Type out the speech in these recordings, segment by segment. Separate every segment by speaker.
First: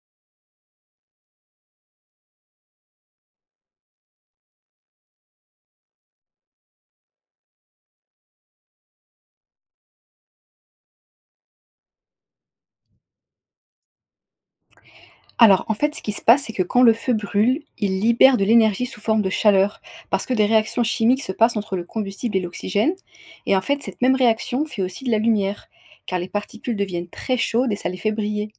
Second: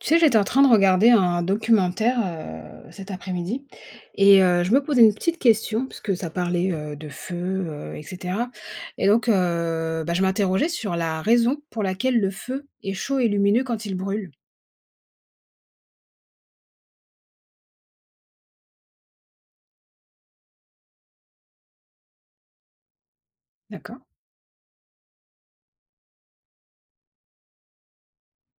Speaker 1: Tu sais, j'étais en train de regarder un documentaire cet après-midi et je me posais une petite question parce que ça parlait de feu, etc. Et donc, je m'interrogeais sur la raison pour laquelle le feu est chaud et lumineux quand il brûle.
Speaker 2: Alors, en fait, ce qui se passe, c'est que quand le feu brûle, il libère de l'énergie sous forme de chaleur, parce que des réactions chimiques se passent entre le combustible et l'oxygène. Et en fait,
Speaker 1: D'accord.
Speaker 2: cette même réaction fait aussi de la lumière, car les particules deviennent très chaudes et ça les fait briller.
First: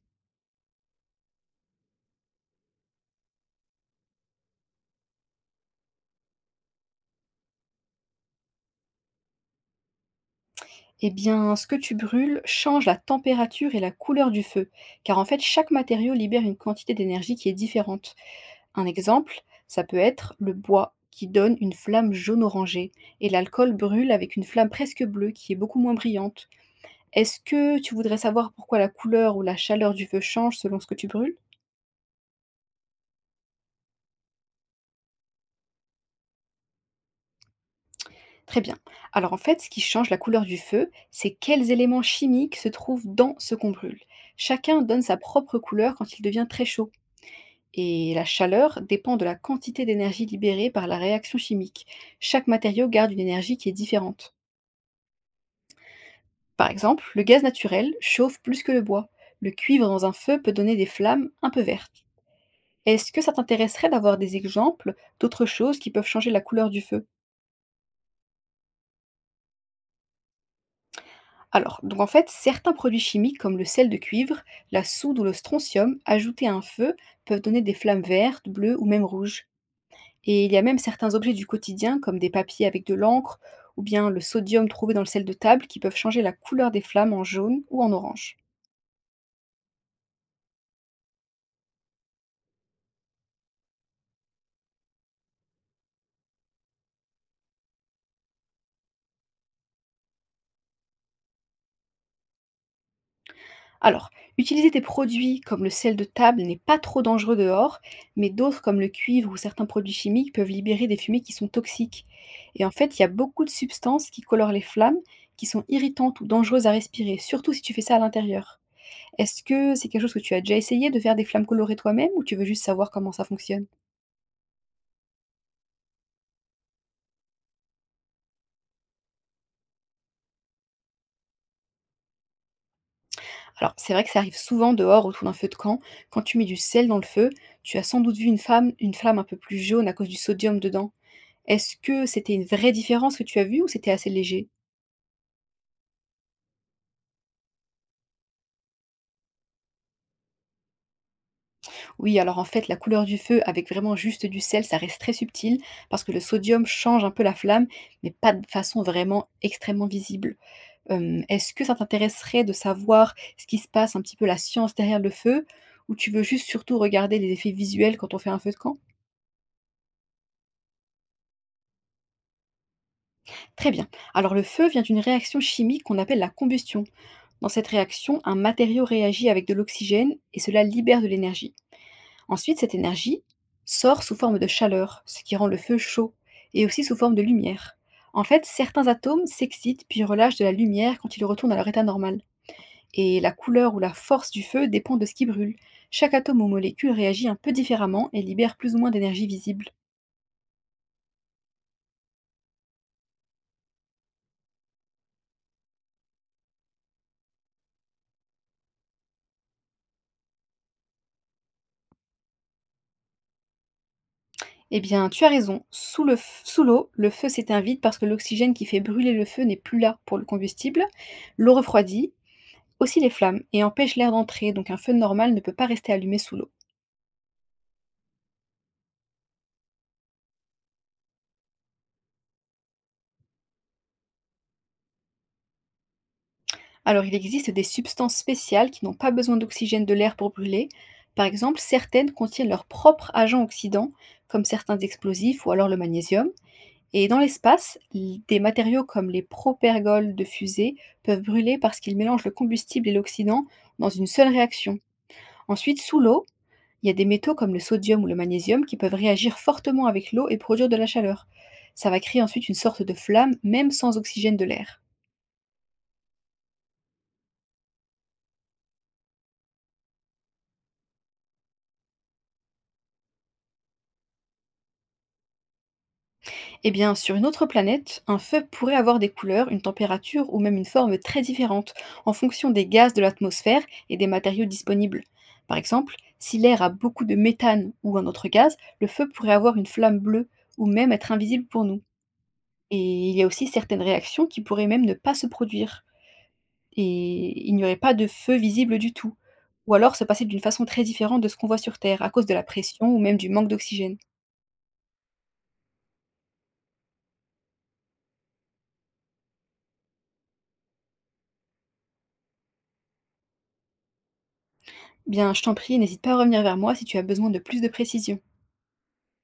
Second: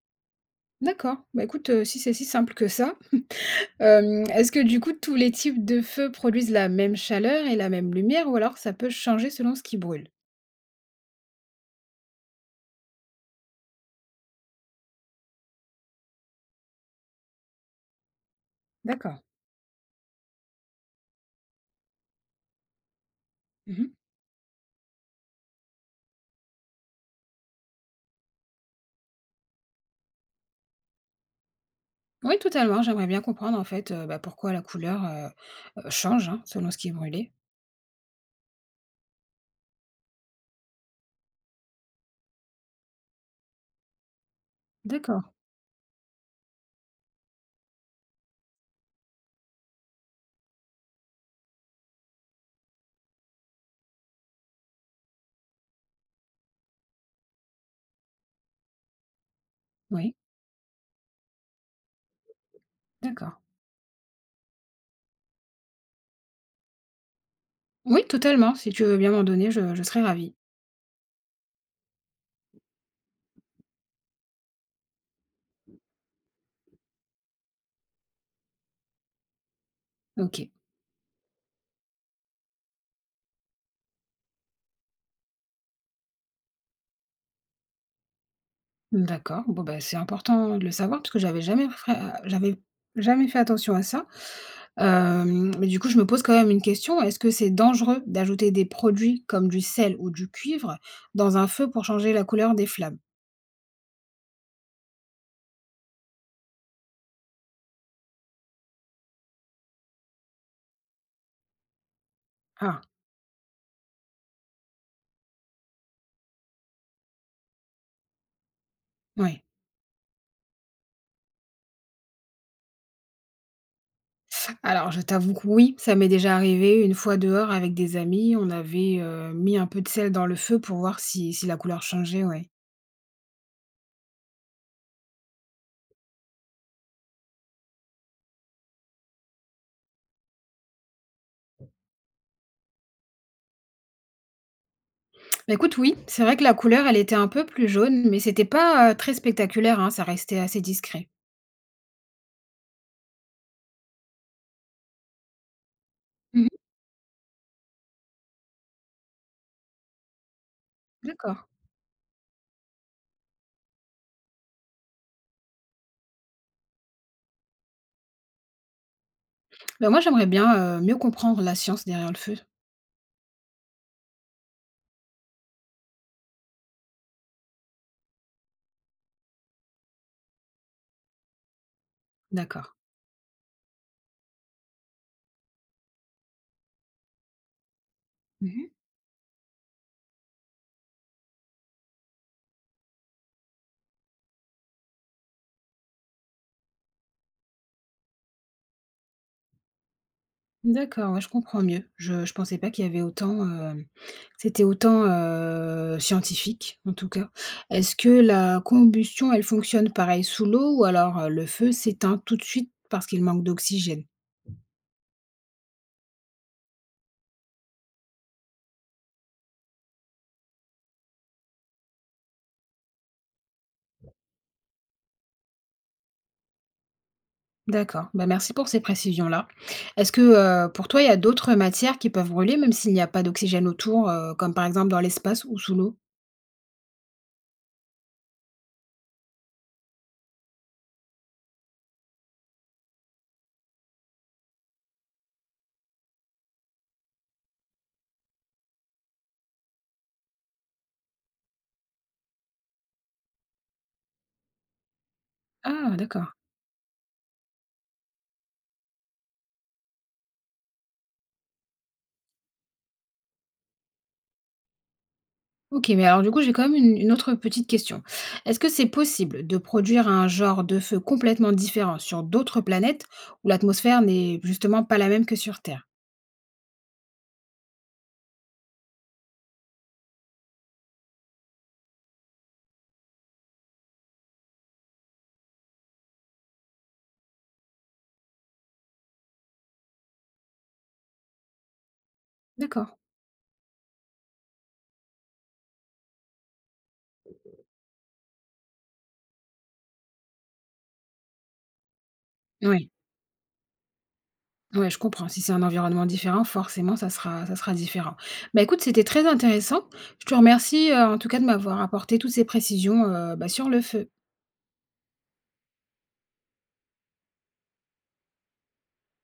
Speaker 1: D'accord. Bah écoute, si c'est si simple que ça, est-ce que du coup tous les types de feux produisent la même chaleur et la même lumière ou alors ça peut changer selon ce qui brûle?
Speaker 2: Eh bien, ce que tu brûles change la température et la couleur du feu, car en fait, chaque matériau libère une quantité d'énergie qui est différente. Un
Speaker 1: D'accord.
Speaker 2: exemple, ça peut être le bois, qui donne une flamme jaune-orangée, et l'alcool
Speaker 1: Mhm.
Speaker 2: brûle avec une flamme presque bleue, qui est beaucoup moins brillante. Est-ce que tu voudrais savoir pourquoi la couleur ou la chaleur du feu change selon ce que tu brûles?
Speaker 1: Oui, totalement. J'aimerais bien comprendre en fait pourquoi la couleur. Change, hein, selon ce qui est brûlé.
Speaker 2: Très bien. Alors en fait, ce qui change la couleur du feu, c'est quels éléments chimiques se trouvent dans ce qu'on brûle. Chacun donne sa
Speaker 1: D'accord,
Speaker 2: propre couleur quand il devient très chaud. Et la chaleur dépend de la quantité d'énergie libérée par la réaction chimique. Chaque matériau garde une énergie qui est différente. Par exemple, le gaz naturel chauffe plus que le bois. Le cuivre dans un
Speaker 1: oui,
Speaker 2: feu peut donner des flammes un peu vertes. Est-ce que ça
Speaker 1: d'accord.
Speaker 2: t'intéresserait d'avoir des exemples d'autres choses qui peuvent changer la couleur du feu?
Speaker 1: Oui, totalement, si tu veux bien m'en donner, je serais ravie.
Speaker 2: Alors, donc en fait, certains produits chimiques comme le sel de cuivre, la soude ou le strontium ajoutés à un feu peuvent donner des flammes vertes, bleues ou même rouges. Et
Speaker 1: OK,
Speaker 2: il y a même certains objets du quotidien comme des papiers avec de l'encre ou bien le sodium trouvé dans le sel de table qui peuvent changer la couleur des flammes en jaune ou en orange.
Speaker 1: d'accord. Bon, bah, c'est important de le savoir parce que j'avais jamais fait attention à ça. Hem, mais du coup, je me pose quand même une question, est-ce que c'est dangereux d'ajouter des produits comme du sel ou du cuivre dans un feu pour changer la couleur des flammes?
Speaker 2: Alors, utiliser des produits comme le sel de table n'est pas trop dangereux dehors, mais d'autres comme le cuivre ou certains produits chimiques peuvent libérer des fumées qui sont toxiques. Et en
Speaker 1: Ah,
Speaker 2: fait, il y a beaucoup de substances qui colorent les flammes, qui sont irritantes ou dangereuses à respirer, surtout si tu fais ça à l'intérieur.
Speaker 1: oui.
Speaker 2: Est-ce que c'est quelque chose que tu as déjà essayé de faire des flammes colorées toi-même ou tu veux juste savoir comment ça fonctionne?
Speaker 1: Alors, je t'avoue que oui, ça m'est déjà arrivé une fois dehors avec des amis. On avait, mis un peu de sel dans le feu pour voir si si la couleur changeait, ouais.
Speaker 2: Alors, c'est vrai que ça arrive souvent dehors autour d'un feu de camp. Quand tu mets du sel dans le feu, tu as sans doute vu une flamme un peu plus jaune à cause du sodium dedans. Est-ce que c'était une vraie différence que tu as vue ou c'était assez léger?
Speaker 1: Bah, écoute, oui, c'est vrai que la couleur, elle était un peu plus jaune, mais c'était pas, très spectaculaire, hein, ça restait assez discret.
Speaker 2: Oui, alors en fait, la couleur du feu avec vraiment juste du sel, ça reste très subtil parce que le
Speaker 1: Mmh.
Speaker 2: sodium change un peu la flamme, mais pas de façon vraiment extrêmement visible.
Speaker 1: D'accord.
Speaker 2: Est-ce que ça t'intéresserait de savoir ce qui se passe un petit peu la science derrière le feu? Ou tu veux juste surtout regarder les effets visuels quand on fait un feu de camp?
Speaker 1: Bah, moi, j'aimerais bien, mieux comprendre la science derrière le feu.
Speaker 2: Très bien. Alors le feu vient d'une réaction chimique qu'on appelle la combustion. Dans cette réaction, un matériau réagit avec de l'oxygène et cela libère de l'énergie. Ensuite,
Speaker 1: D'accord.
Speaker 2: cette énergie sort sous forme de chaleur, ce qui rend le feu chaud, et aussi sous forme de lumière. En fait,
Speaker 1: Mmh.
Speaker 2: certains atomes s'excitent puis relâchent de la lumière quand ils retournent à leur état normal. Et la couleur ou la force du feu dépend de ce qui brûle. Chaque atome ou molécule réagit un peu différemment et libère plus ou moins d'énergie visible.
Speaker 1: D'accord, ouais, je comprends mieux. Je pensais pas qu'il y avait autant, c'était autant, scientifique, en tout cas. Est-ce que la combustion, elle fonctionne pareil sous l'eau ou alors, le feu s'éteint tout de suite parce qu'il manque d'oxygène?
Speaker 2: Eh bien, tu as raison. Sous l'eau, le feu s'éteint vite parce que l'oxygène qui fait brûler le feu n'est plus là pour le combustible. L'eau refroidit aussi les flammes et empêche l'air d'entrer, donc un feu normal ne peut pas rester allumé sous l'eau.
Speaker 1: D'accord, bah, merci pour ces précisions-là. Est-ce que, pour toi, il y a d'autres matières qui peuvent brûler même s'il n'y a pas d'oxygène autour, comme par exemple dans l'espace ou sous l'eau?
Speaker 2: Alors, il existe des substances spéciales qui n'ont pas besoin d'oxygène de l'air pour brûler. Par exemple, certaines contiennent leur propre agent oxydant, comme certains explosifs ou alors le magnésium. Et dans l'espace, des matériaux comme les propergoles de fusée peuvent brûler parce qu'ils mélangent le combustible et l'oxydant dans une seule réaction. Ensuite,
Speaker 1: Ah
Speaker 2: sous l'eau,
Speaker 1: d'accord.
Speaker 2: il y a des métaux comme le sodium ou le magnésium qui peuvent réagir fortement avec l'eau et produire de la chaleur. Ça va créer ensuite une sorte de flamme, même sans oxygène de l'air.
Speaker 1: OK, mais alors du coup, j'ai quand même une autre petite question. Est-ce que c'est possible de produire un genre de feu complètement différent sur d'autres planètes où l'atmosphère n'est justement pas la même que sur Terre?
Speaker 2: Eh bien, sur une autre planète, un feu pourrait avoir des couleurs, une température ou même une forme très différente en fonction des gaz de l'atmosphère et des matériaux disponibles. Par exemple, si l'air a beaucoup de méthane ou un autre gaz, le feu pourrait avoir une flamme bleue ou même être invisible pour nous.
Speaker 1: D'accord.
Speaker 2: Et il y a aussi certaines réactions qui pourraient même ne pas se produire et il n'y aurait pas de feu visible du tout, ou alors se passer d'une façon très différente de ce qu'on voit sur Terre à cause de la pression
Speaker 1: Oui.
Speaker 2: ou même du manque d'oxygène.
Speaker 1: Ouais, je comprends. Si c'est un environnement différent, forcément, ça sera différent. Bah, écoute, c'était très intéressant. Je te remercie, en tout cas de m'avoir apporté toutes ces précisions, sur le feu.
Speaker 2: Bien, je t'en prie, n'hésite pas à revenir vers moi si tu as besoin de plus de précision.